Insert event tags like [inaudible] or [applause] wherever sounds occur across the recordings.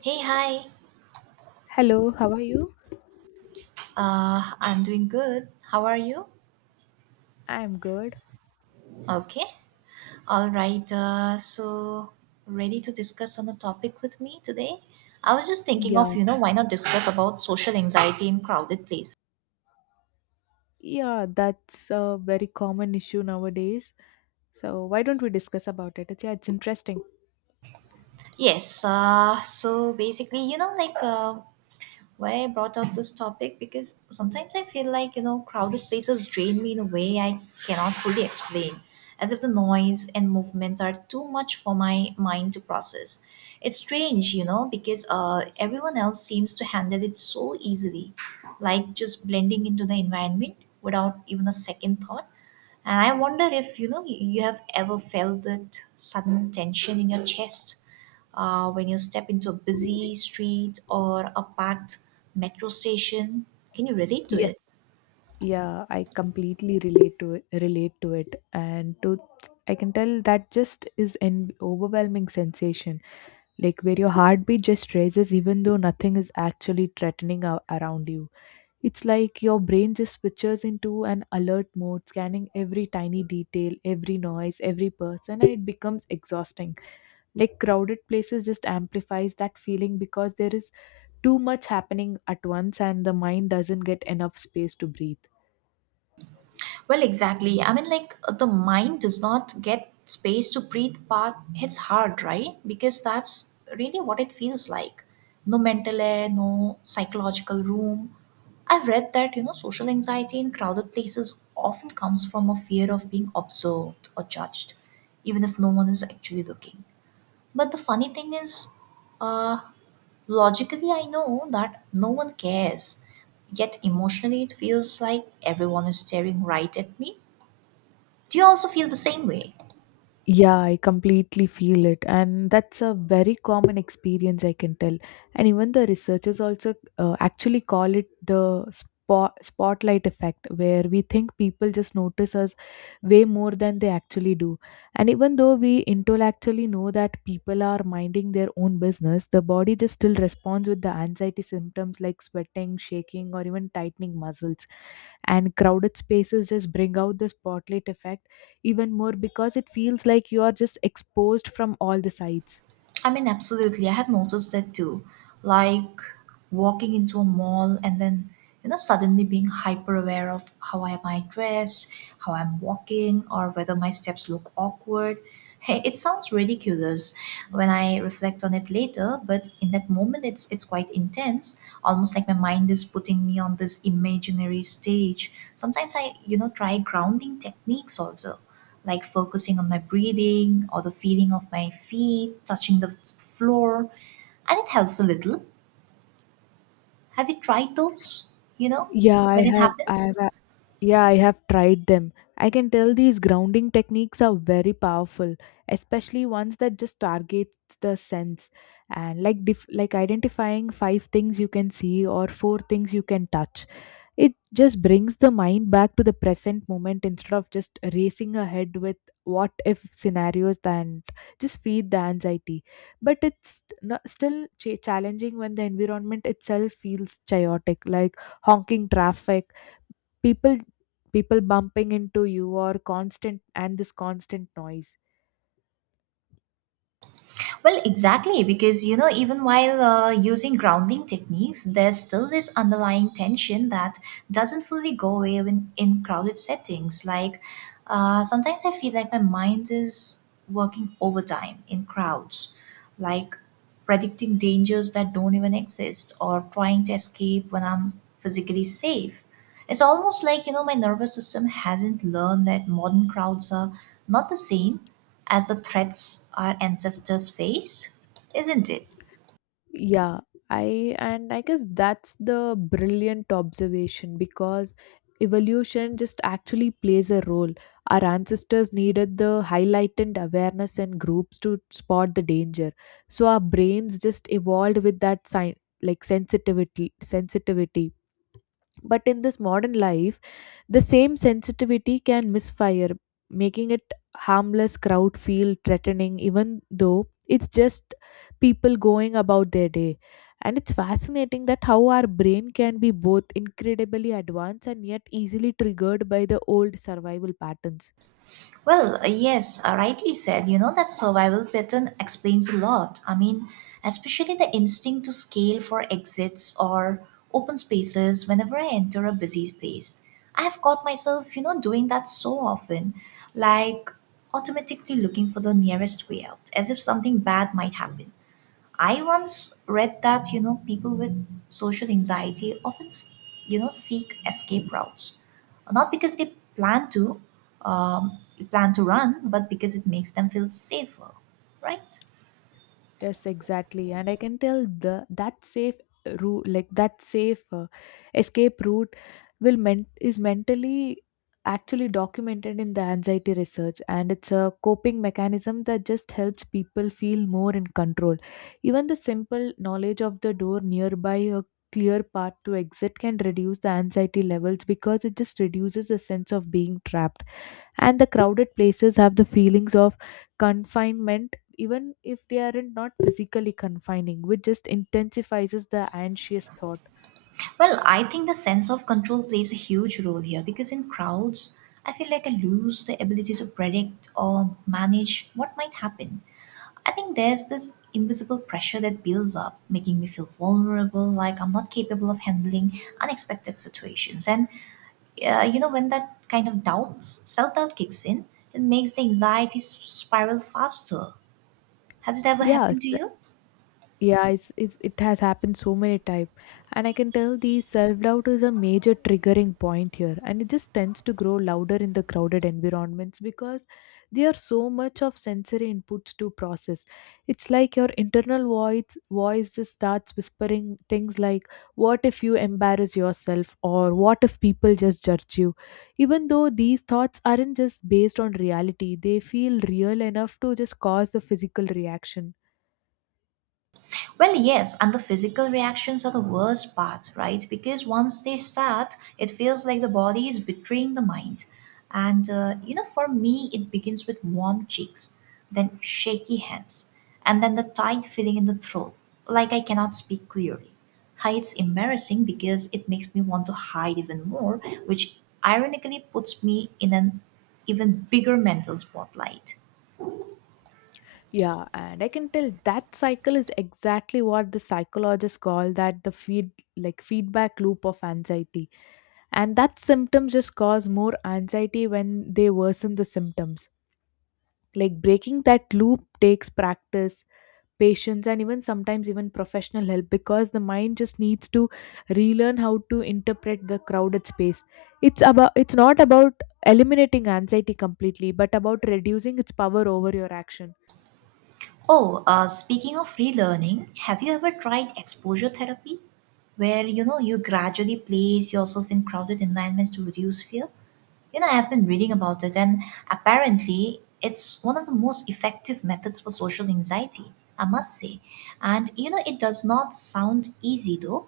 Hey, hi. Hello, how are you? I'm doing good. How are you? I'm good. Okay. All right. Ready to discuss on a topic with me today? I was just thinking Yeah, of, why not discuss about social anxiety in crowded places? yeah, that's a very common issue nowadays. So why don't we discuss about it? It's, yeah, it's interesting. Yes. So basically, why I brought up this topic because sometimes I feel like, you know, crowded places drain me in a way I cannot fully explain, as if the noise and movement are too much for my mind to process. It's strange, you know, because everyone else seems to handle it so easily, like just blending into the environment without even a second thought. And I wonder if you have ever felt that sudden tension in your chest when you step into a busy street or a packed metro station. Can you relate to Yes. it? Yeah, I completely relate to it and to I can tell that just is an overwhelming sensation, like where your heartbeat just raises even though nothing is actually threatening around you. It's like your brain just switches into an alert mode, scanning every tiny detail, every noise, every person, and it becomes exhausting. Like crowded places just amplifies that feeling because there is too much happening at once and the mind doesn't get enough space to breathe. Well, exactly. I mean, like the mind does not get space to breathe, but it's hard, right? Because that's really what it feels like. No mental air, no psychological room. I've read that, you know, social anxiety in crowded places often comes from a fear of being observed or judged, even if no one is actually looking. But the funny thing is, uh, logically, I know that no one cares. Yet emotionally, it feels like everyone is staring right at me. Do you also feel the same way? Yeah, I completely feel it. And that's a very common experience, I can tell. And even the researchers also actually call it the spotlight effect, where we think people just notice us way more than they actually do. And even though we intellectually know that people are minding their own business, the body just still responds with the anxiety symptoms like sweating, shaking, or even tightening muscles, and crowded spaces just bring out the spotlight effect even more because it feels like you are just exposed from all the sides. I mean, absolutely. I have noticed that too. Like walking into a mall and then, you know, suddenly being hyper aware of how I might dress, how I'm walking, or whether my steps look awkward. Hey, it sounds ridiculous when I reflect on it later, but in that moment, it's quite intense. Almost like my mind is putting me on this imaginary stage. Sometimes I, you know, try grounding techniques also like focusing on my breathing or the feeling of my feet touching the floor, and it helps a little. Have you tried those? You know, yeah i when it have i happens? have a- yeah I have tried them. I can tell these grounding techniques are very powerful, especially ones that just targets the sense, and like identifying five things you can see or four things you can touch. It just brings the mind back to the present moment instead of just racing ahead with what if scenarios and just feed the anxiety. But it's not, still challenging when the environment itself feels chaotic, like honking traffic, people people bumping into you or constant and this constant noise. Well, exactly, because you know, even while using grounding techniques, there's still this underlying tension that doesn't fully go away in crowded settings. Sometimes I feel like my mind is working overtime in crowds, like predicting dangers that don't even exist or trying to escape when I'm physically safe. It's almost like, you know, my nervous system hasn't learned that modern crowds are not the same as the threats our ancestors face, isn't it? Yeah, I and I guess that's the brilliant observation because evolution just actually plays a role. Our ancestors needed the highlighted awareness and groups to spot the danger. So our brains just evolved with that sign like sensitivity sensitivity. But in this modern life, the same sensitivity can misfire, making it harmless crowd feel threatening even though it's just people going about their day. And it's fascinating that how our brain can be both incredibly advanced and yet easily triggered by the old survival patterns. Rightly said. You know, that survival pattern explains a lot. I mean, especially the instinct to scale for exits or open spaces whenever I enter a busy place. I have caught myself, you know, doing that so often, like automatically looking for the nearest way out, as if something bad might happen. I once read that people with social anxiety often seek escape routes, not because they plan to um, plan to run, but because it makes them feel safer, right? Yes, exactly. And I can tell the that safe route, like that safe escape route, will ment is mentally actually documented in the anxiety research, and it's a coping mechanism that just helps people feel more in control. Even the simple knowledge of the door nearby, a clear path to exit, can reduce the anxiety levels because it just reduces the sense of being trapped, and the crowded places have the feelings of confinement even if they aren't not physically confining, which just intensifies the anxious thought. Well, I think the sense of control plays a huge role here because in crowds, I feel like I lose the ability to predict or manage what might happen. I think there's this invisible pressure that builds up, making me feel vulnerable, like I'm not capable of handling unexpected situations. You know, when that kind of doubt, self doubt kicks in, it makes the anxiety spiral faster. Has it ever Yes. happened to you? Yeah, it has happened so many times, and I can tell the self doubt is a major triggering point here, and it just tends to grow louder in the crowded environments because there are so much of sensory inputs to process. It's like your internal voice just starts whispering things like, "What if you embarrass yourself?" or "What if people just judge you?" Even though these thoughts aren't just based on reality, they feel real enough to just cause the physical reaction. Well, yes, and the physical reactions are the worst part, right? Because once they start, it feels like the body is betraying the mind. You know, for me, it begins with warm cheeks, then shaky hands, and then the tight feeling in the throat, like I cannot speak clearly. Hi, it's embarrassing because it makes me want to hide even more, which ironically puts me in an even bigger mental spotlight. Yeah, and I can tell that cycle is exactly what the psychologists call that the feed like feedback loop of anxiety. And that symptoms just cause more anxiety when they worsen the symptoms. Like breaking that loop takes practice, patience, and even sometimes even professional help because the mind just needs to relearn how to interpret the crowded space. It's not about eliminating anxiety completely, but about reducing its power over your action. Oh, Speaking of relearning, have you ever tried exposure therapy, where you gradually place yourself in crowded environments to reduce fear? You know, I've been reading about it, and apparently, it's one of the most effective methods for social anxiety. I must say, and you know, it does not sound easy though,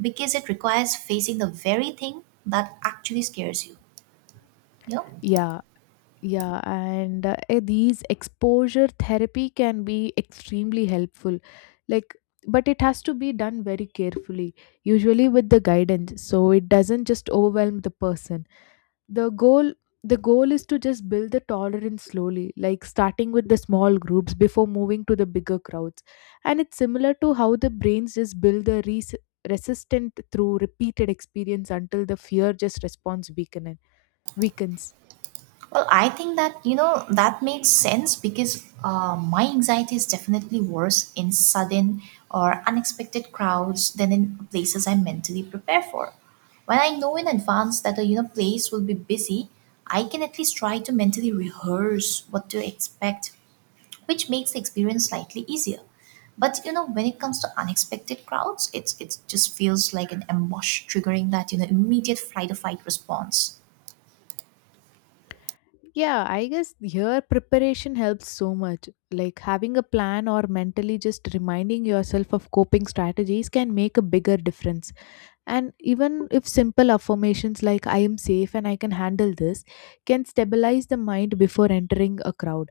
because it requires facing the very thing that actually scares you. You know. Yeah, yeah, and these exposure therapy can be extremely helpful. Like, but it has to be done very carefully, usually with the guidance, so it doesn't just overwhelm the person. The goal the goal is to just build the tolerance slowly, like starting with the small groups before moving to the bigger crowds. And it's similar to how the brains just build the resistant through repeated experience until the fear just response weakens. Well, I think that, you know, that makes sense because my anxiety is definitely worse in sudden or unexpected crowds than in places I mentally prepare for. When I know in advance that a you know place will be busy, I can at least try to mentally rehearse what to expect, which makes the experience slightly easier. But you know, when it comes to unexpected crowds, it just feels like an ambush triggering that, you know, immediate flight or fight response. Yeah, I guess here preparation helps so much. Like having a plan or mentally just reminding yourself of coping strategies can make a bigger difference. And even if simple affirmations like I am safe and I can handle this can stabilize the mind before entering a crowd.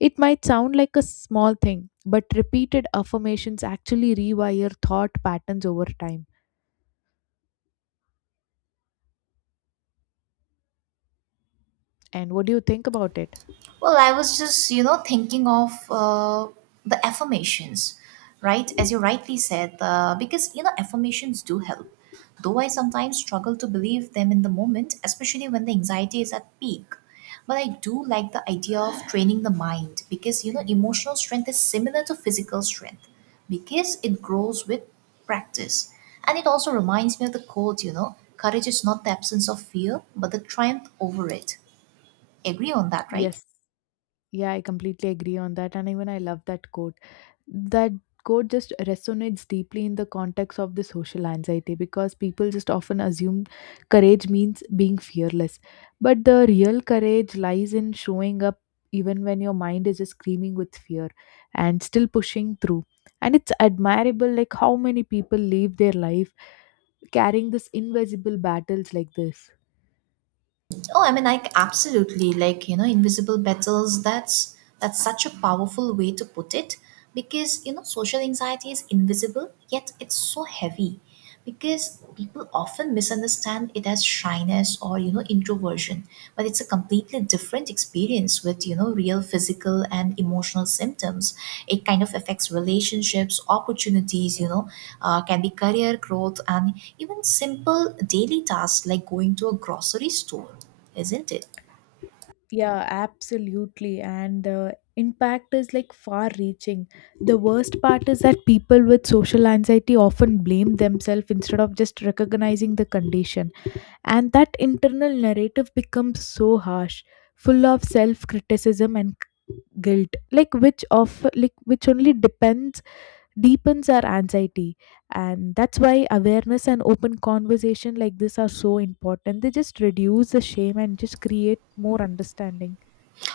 It might sound like a small thing, but repeated affirmations actually rewire thought patterns over time. And what do you think about it? Well, I was just, you know, thinking of the affirmations, right? As you rightly said, because, you know, affirmations do help. Though I sometimes struggle to believe them in the moment, especially when the anxiety is at peak. But I do like the idea of training the mind because, you know, emotional strength is similar to physical strength because it grows with practice. And it also reminds me of the quote, you know, courage is not the absence of fear, but the triumph over it. Agree on that, right? Yes. Yeah, I completely agree on that. And even I love that quote. That quote just resonates deeply in the context of the social anxiety because people just often assume courage means being fearless, but the real courage lies in showing up even when your mind is just screaming with fear and still pushing through. And it's admirable like how many people live their life carrying this invisible battles like this. Oh, I mean, like absolutely, like you know, invisible battles. That's such a powerful way to put it, because you know, social anxiety is invisible, yet it's so heavy, because people often misunderstand it as shyness or you know, introversion, but it's a completely different experience with you know real physical and emotional symptoms. It kind of affects relationships, opportunities, can be career growth and even simple daily tasks like going to a grocery store, isn't it? Yeah, absolutely. And the impact is like far reaching. The worst part is that people with social anxiety often blame themselves instead of just recognizing the condition. And that internal narrative becomes so harsh, full of self criticism and guilt, like which of like which only depends deepens our anxiety, and that's why awareness and open conversation like this are so important. They just reduce the shame and just create more understanding.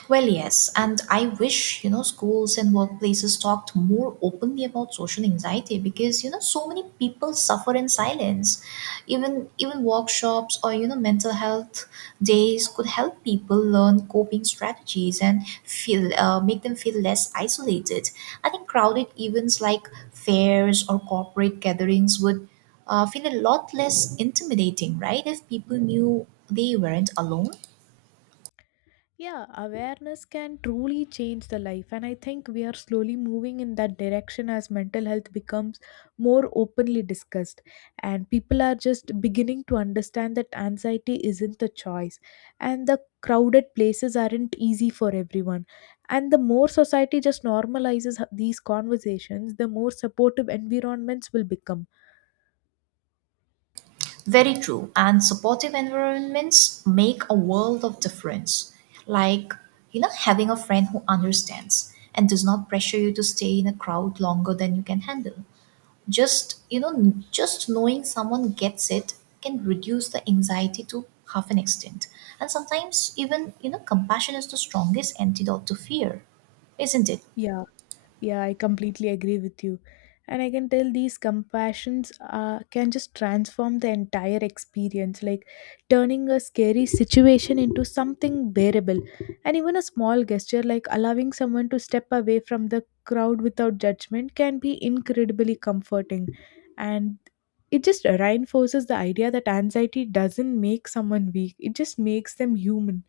Well, yes, and I wish, you know, schools and workplaces talked more openly about social anxiety because, you know, so many people suffer in silence. Even workshops or, you know, mental health days could help people learn coping strategies and feel make them feel less isolated. I think crowded events like fairs or corporate gatherings would feel a lot less intimidating, right? If people knew they weren't alone. Yeah, awareness can truly change the life, and I think we are slowly moving in that direction as mental health becomes more openly discussed, and people are just beginning to understand that anxiety isn't a choice, and the crowded places aren't easy for everyone. And the more society just normalizes these conversations, the more supportive environments will become. Very true. And supportive environments make a world of difference. Like, you know, having a friend who understands and does not pressure you to stay in a crowd longer than you can handle. Just knowing someone gets it can reduce the anxiety to half an extent. And sometimes, even, you know, compassion is the strongest antidote to fear, isn't it? Yeah. Yeah, I completely agree with you. And I can tell these compassions can just transform the entire experience, like turning a scary situation into something bearable. And even a small gesture like allowing someone to step away from the crowd without judgment can be incredibly comforting. And it just reinforces the idea that anxiety doesn't make someone weak, it just makes them human.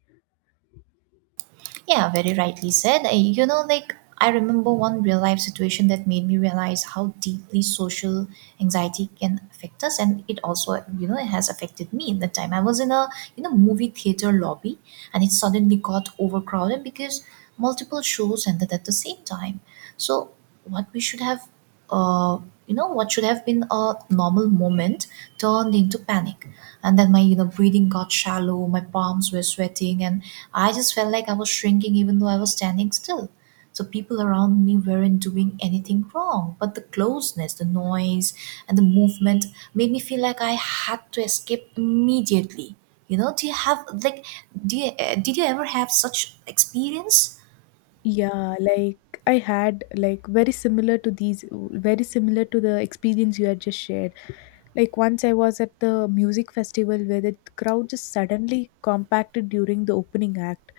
Yeah, very rightly said. You know, like I remember one real life situation that made me realize how deeply social anxiety can affect us, and it also, you know, it has affected me in that time. I was in a you know movie theater lobby, and it suddenly got overcrowded because multiple shows ended at the same time. So what we should have uh, what should have been a normal moment turned into panic, and then my you know breathing got shallow, my palms were sweating, and I just felt like I was shrinking even though I was standing still. So people around me weren't doing anything wrong, but the closeness, the noise, and the movement made me feel like I had to escape immediately. You know do you have like do you, Did you ever have such experience? Yeah, like I had like very similar to the experience you had just shared. Like once I was at the music festival where the crowd just suddenly compacted during the opening act.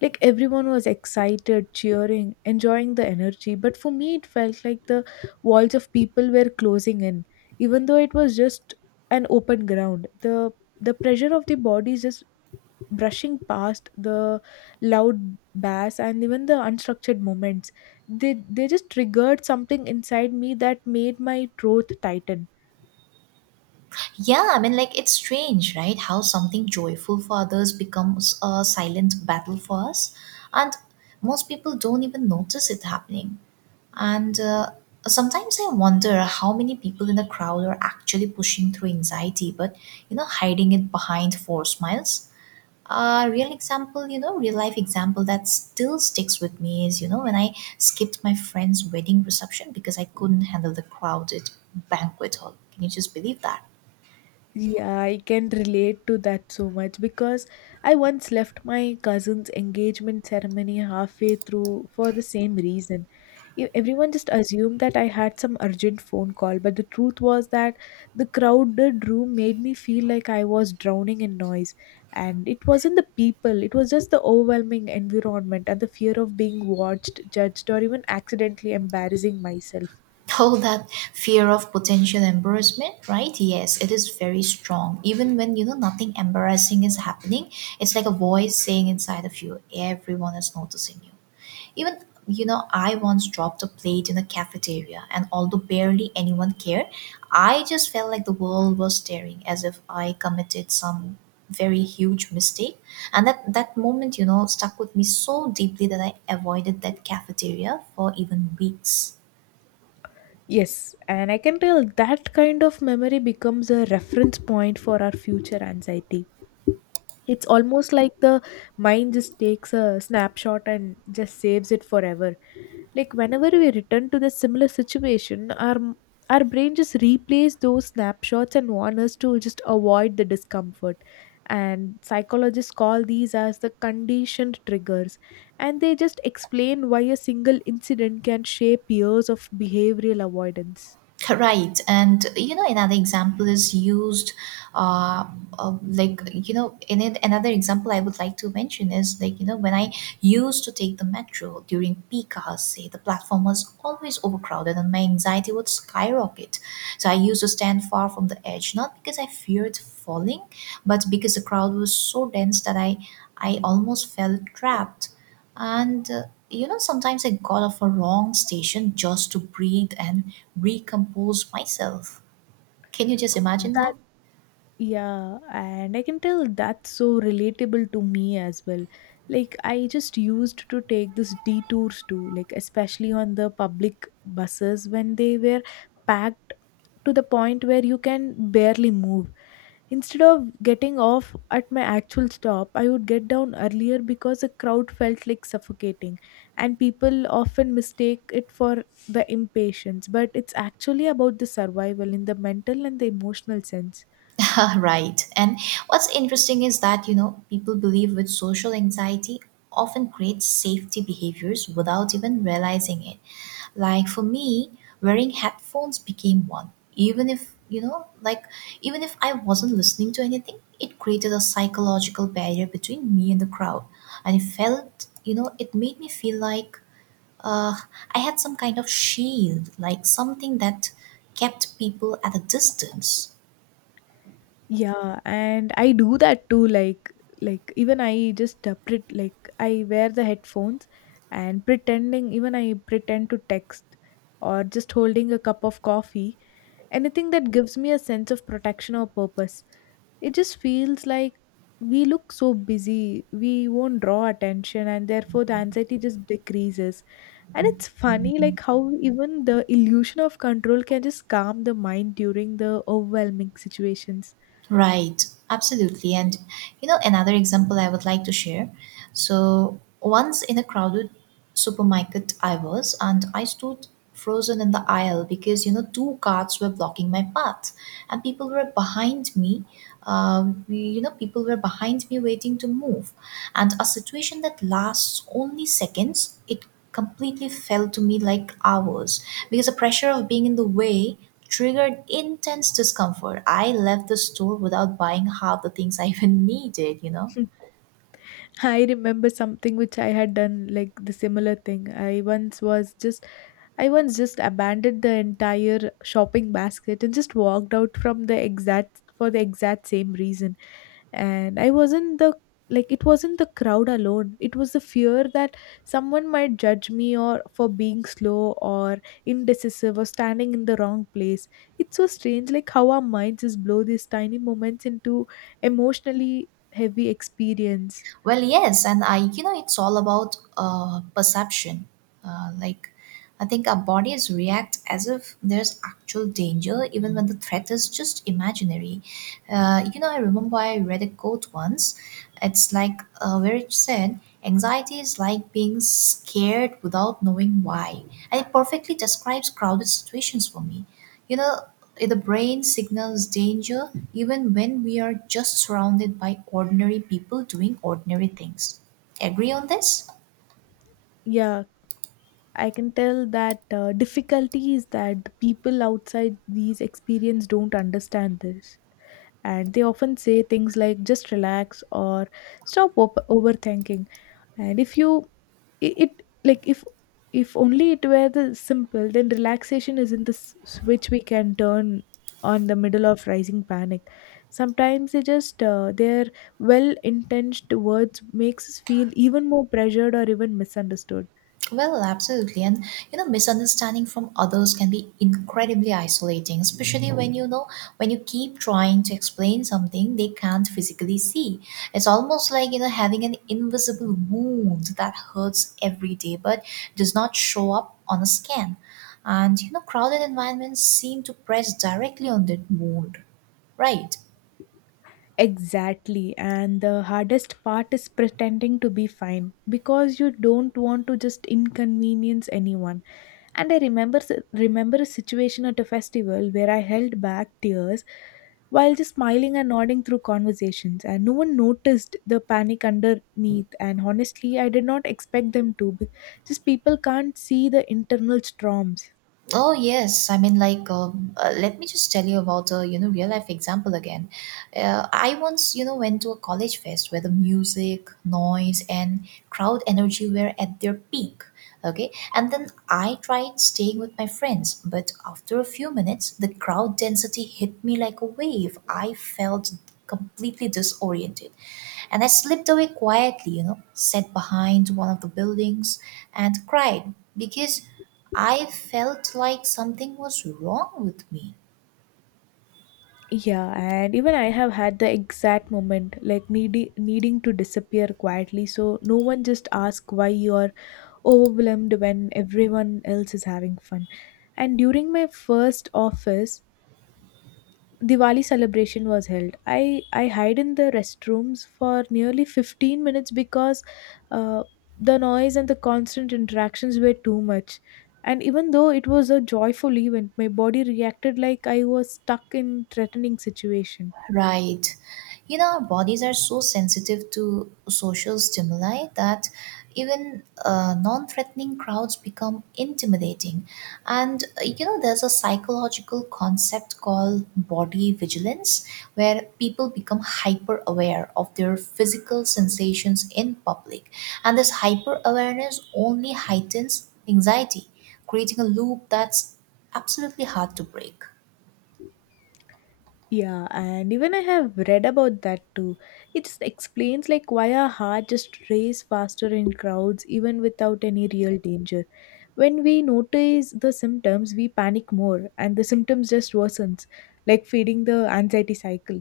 Like everyone was excited, cheering, enjoying the energy. But for me, it felt like the walls of people were closing in, even though it was just an open ground. The pressure of the body just brushing past the loud bass and even the unstructured moments, they just triggered something inside me that made my throat tighten. Yeah, I mean, like it's strange, right? How something joyful for others becomes a silent battle for us, and most people don't even notice it happening. And sometimes I wonder how many people in the crowd are actually pushing through anxiety, but you know, hiding it behind four smiles. A real example, real life example that still sticks with me is, you know, when I skipped my friend's wedding reception because I couldn't handle the crowded banquet hall. Can you just believe that? Yeah, I can relate to that so much because I once left my cousin's engagement ceremony halfway through for the same reason. Everyone just assumed that I had some urgent phone call, but the truth was that the crowded room made me feel like I was drowning in noise. And it wasn't the people, it was just the overwhelming environment and the fear of being watched, judged, or even accidentally embarrassing myself. Oh, that fear of potential embarrassment, right? Yes, it is very strong. Even when you know nothing embarrassing is happening, it's like a voice saying inside of you, everyone is noticing you. Even you know, I once dropped a plate in a cafeteria, and although barely anyone cared, I just felt like the world was staring as if I committed some very huge mistake. And that moment, you know, stuck with me so deeply that I avoided that cafeteria for even weeks. Yes, and I can tell that kind of memory becomes a reference point for our future anxiety. It's almost like the mind just takes a snapshot and just saves it forever. Like whenever we return to the similar situation, our brain just replays those snapshots and warns us to just avoid the discomfort. And psychologists call these as the conditioned triggers, and they just explain why a single incident can shape years of behavioral avoidance. Correct. And you know, another example is used, uh, like, you know, in it, another example I would like to mention is like, you know, when I used to take the metro during peak hours, say the platform was always overcrowded and my anxiety would skyrocket. So I used to stand far from the edge, not because I feared falling, but because the crowd was so dense that I almost felt trapped. And sometimes I got off a wrong station just to breathe and recompose myself. Can you just imagine That that? Yeah, and I can tell that's so relatable to me as well. Like I just used to take this detours too, like especially on the public buses when they were packed to the point where you can barely move. Instead of getting off at my actual stop, I would get down earlier because the crowd felt like suffocating, and people often mistake it for the impatience, but it's actually about the survival in the mental and the emotional sense. [laughs] Right. And what's interesting is that, people believe with social anxiety often creates safety behaviors without even realizing it. Like for me, wearing headphones became one. Even if, you know, like, even if I wasn't listening to anything, it created a psychological barrier between me and the crowd. And it felt, it made me feel like uh, I had some kind of shield, like something that kept people at a distance. Yeah, and I do that too. Like even I just pret like I wear the headphones and pretending. Even I pretend to text or just holding a cup of coffee. Anything that gives me a sense of protection or purpose. It just feels like we look so busy, we won't draw attention, and therefore the anxiety just decreases. And it's funny, like how even the illusion of control can just calm the mind during the overwhelming situations. Right, absolutely. And you know, another example I would like to share. So, once in a crowded supermarket, I was, and I stood frozen in the aisle because you know, two carts were blocking my path, and people were behind me. People were behind me waiting to move, and a situation that lasts only seconds, it completely felt to me like hours because the pressure of being in the way triggered intense discomfort. I left the store without buying half the things I even [laughs] needed, you know. I remember something which I had done like the similar thing. I once just abandoned the entire shopping basket and just walked out from the exact for the exact same reason. And I wasn't the like it wasn't the crowd alone. It was the fear that someone might judge me or for being slow or indecisive or standing in the wrong place. It's so strange like how our minds just blow these tiny moments into emotionally heavy experience. Well, yes, and I, you know, it's all about perception. Uh, like, I think our bodies react as if there's actual danger, even when the threat is just imaginary. You know, I remember I read a quote once. It's like where it said, "Anxiety is like being scared without knowing why," and it perfectly describes crowded situations for me. You know, the brain signals danger even when we are just surrounded by ordinary people doing ordinary things. Agree on this? Yeah, I can tell that difficulty is that the people outside these experience don't understand this. And they often say things like just relax or overthinking. And if you, it like if if only it were the simple, then relaxation isn't the switch we can turn on the middle of rising panic. Sometimes they just their well intentioned words makes us feel even more pressured or even misunderstood. Well, absolutely. And you know, misunderstanding from others can be incredibly isolating, especially when when you keep trying to explain something they can't physically see. It's almost like you know having an invisible wound that hurts every day but does not show up on a scan. And you know, crowded environments seem to press directly on that wound, right? Exactly. And the hardest part is pretending to be fine because you don't want to just inconvenience anyone. And remember a situation at a festival where I held back tears while just smiling and nodding through conversations, and no one noticed the panic underneath, and honestly I did not expect them to. Just people can't see the internal storms. Oh yes, I mean like let me just tell you about a you know real life example again. I once you know went to a college fest where the music, noise, and crowd energy were at their peak. Okay, and then I tried staying with my friends, but after a few minutes, the crowd density hit me like a wave. I felt completely disoriented. And I slipped away quietly, you know, sat behind one of the buildings and cried because I felt like something was wrong with me. Yeah, and even I have had the exact moment, like needy needing to disappear quietly, so no one just asks why you're overwhelmed when everyone else is having fun. And during my first office Diwali celebration was held. I hide in the restrooms for nearly 15 minutes because uh, the noise and the constant interactions were too much. And even though it was a joyful event, my body reacted like I was stuck in threatening situation. Right. You know, our bodies are so sensitive to social stimuli that even non threatening crowds become intimidating. And, you know, there's a psychological concept called body vigilance, where people become hyper aware of their physical sensations in public. And this hyper awareness only heightens anxiety, creating a loop that's absolutely hard to break. Yeah, and even I have read about that too. It just explains like why our heart just race faster in crowds even without any real danger. When we notice the symptoms, we panic more and the symptoms just worsens, like feeding the anxiety cycle.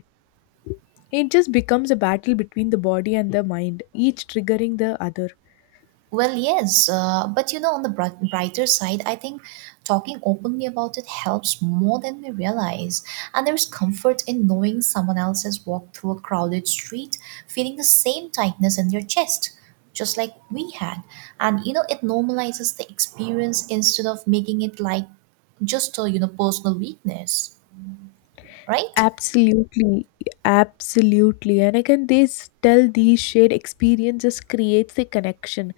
It just becomes a battle between the body and the mind, each triggering the other. Well, yes, but you know, on the brighter side, I think talking openly about it helps more than we realize. And there's comfort in knowing someone else has walked through a crowded street feeling the same tightness in their chest, just like we had. And you know, it normalizes the experience instead of making it like just a, you know, personal weakness, right? Absolutely, absolutely. And again, they tell these shared experiences creates a connection,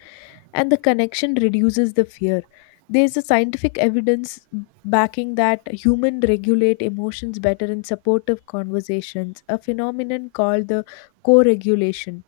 and the connection reduces the fear. There's a scientific evidence backing that humans regulate emotions better in supportive conversations, a phenomenon called the co regulation.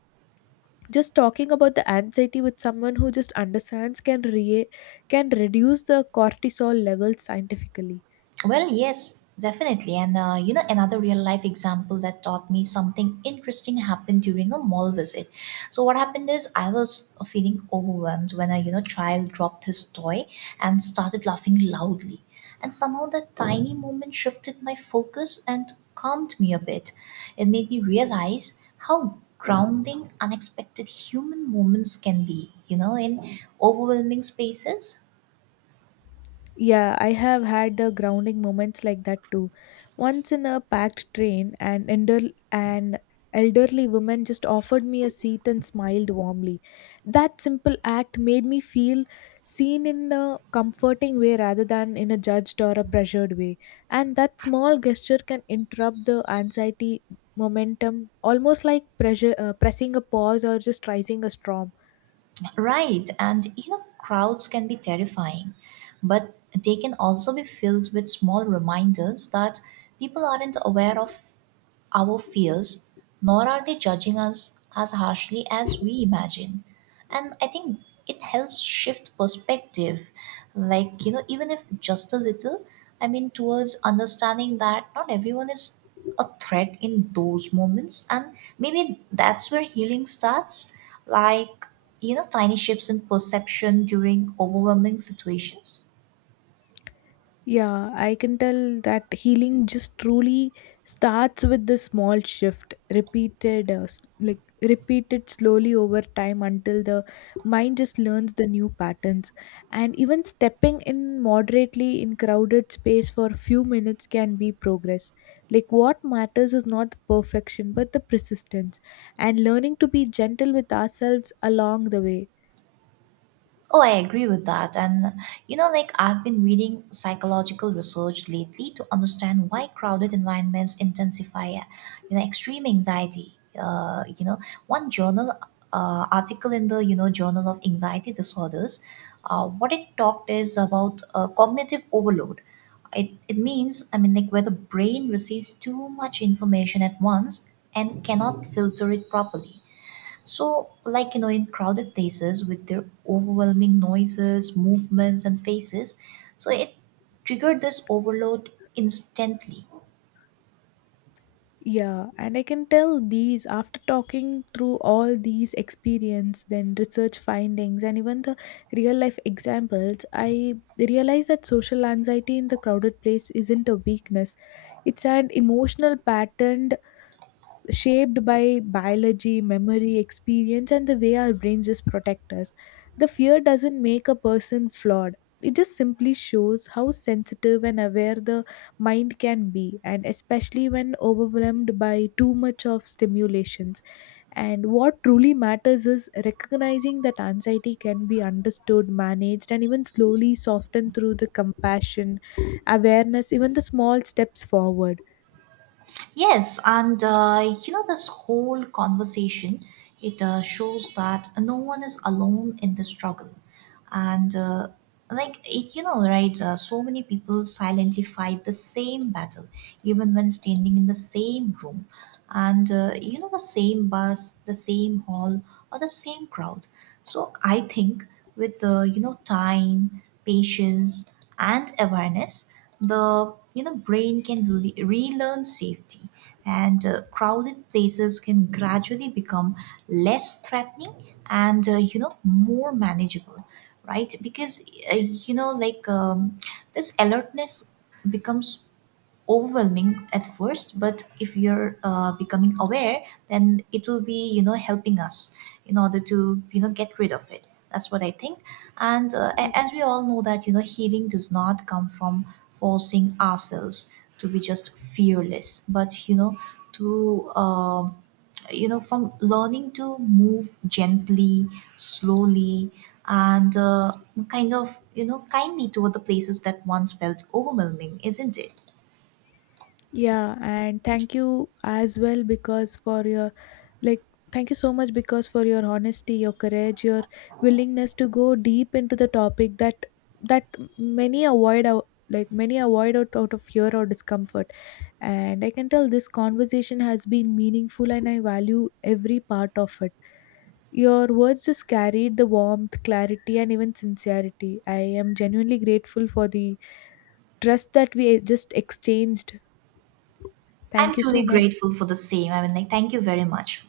Just talking about the anxiety with someone who just understands can reduce the cortisol levels scientifically. Well, yes, definitely. And you know, another real life example that taught me something interesting happened during a mall visit. So what happened is I was feeling overwhelmed when a you know child dropped his toy and started laughing loudly. And somehow that tiny moment shifted my focus and calmed me a bit. It made me realize how grounding unexpected human moments can be, you know, in overwhelming spaces. Yeah, I have had the grounding moments like that too. Once in a packed train, an elderly woman just offered me a seat and smiled warmly. That simple act made me feel seen in a comforting way rather than in a judged or a pressured way. And that small gesture can interrupt the anxiety momentum, almost like pressure, pressing a pause or just rising a storm. Right, and you know, crowds can be terrifying, but they can also be filled with small reminders that people aren't aware of our fears, nor are they judging us as harshly as we imagine. And I think it helps shift perspective, like, you know, even if just a little, I mean, towards understanding that not everyone is a threat in those moments. And maybe that's where healing starts, like, you know, tiny shifts in perception during overwhelming situations. Yeah, I can tell that healing just truly starts with the small shift, like repeated slowly over time until the mind just learns the new patterns. And even stepping in moderately in crowded space for a few minutes can be progress. Like what matters is not the perfection, but the persistence and learning to be gentle with ourselves along the way. Oh, I agree with that. And you know, like I've been reading psychological research lately to understand why crowded environments intensify, you know, extreme anxiety. You know, one journal article in the you know Journal of Anxiety Disorders, what it talked is about cognitive overload. It means I mean like where the brain receives too much information at once and cannot filter it properly so, like, you know, in crowded places with their overwhelming noises, movements, and faces, so it triggered this overload instantly. Yeah, and I can tell these after talking through all these experience, then research findings, and even the real life examples, I realize that social anxiety in the crowded place isn't a weakness. It's an emotional pattern shaped by biology, memory, experience, and the way our brains just protect us. The fear doesn't make a person flawed. It just simply shows how sensitive and aware the mind can be, and especially when overwhelmed by too much of stimulations. And what truly matters is recognizing that anxiety can be understood, managed, and even slowly softened through the compassion, awareness, even the small steps forward. Yes, and you know, this whole conversation, it shows that no one is alone in the struggle. And you know right so many people silently fight the same battle even when standing in the same room, and you know, the same bus, the same hall, or the same crowd. So I think with you know, time, patience, and awareness, the you know brain can really relearn safety, and crowded places can gradually become less threatening and you know more manageable, right? Because you know like this alertness becomes overwhelming at first, but if you're becoming aware, then it will be you know helping us in order to you know get rid of it. That's what I think. And as we all know that you know healing does not come from forcing ourselves to be just fearless, but you know to you know from learning to move gently, slowly, and kind of you know kindly toward the places that once felt overwhelming, isn't it? Yeah, and thank you as well because for your like thank you so much because for your honesty, your courage, your willingness to go deep into the topic that many avoid out like many avoid out, out of fear or discomfort. And I can tell this conversation has been meaningful and I value every part of it. Your words just carried the warmth, clarity and even sincerity. I am genuinely grateful for the trust that we just exchanged. Thank I'm you so truly much. grateful for the same. I mean, like, thank you very much.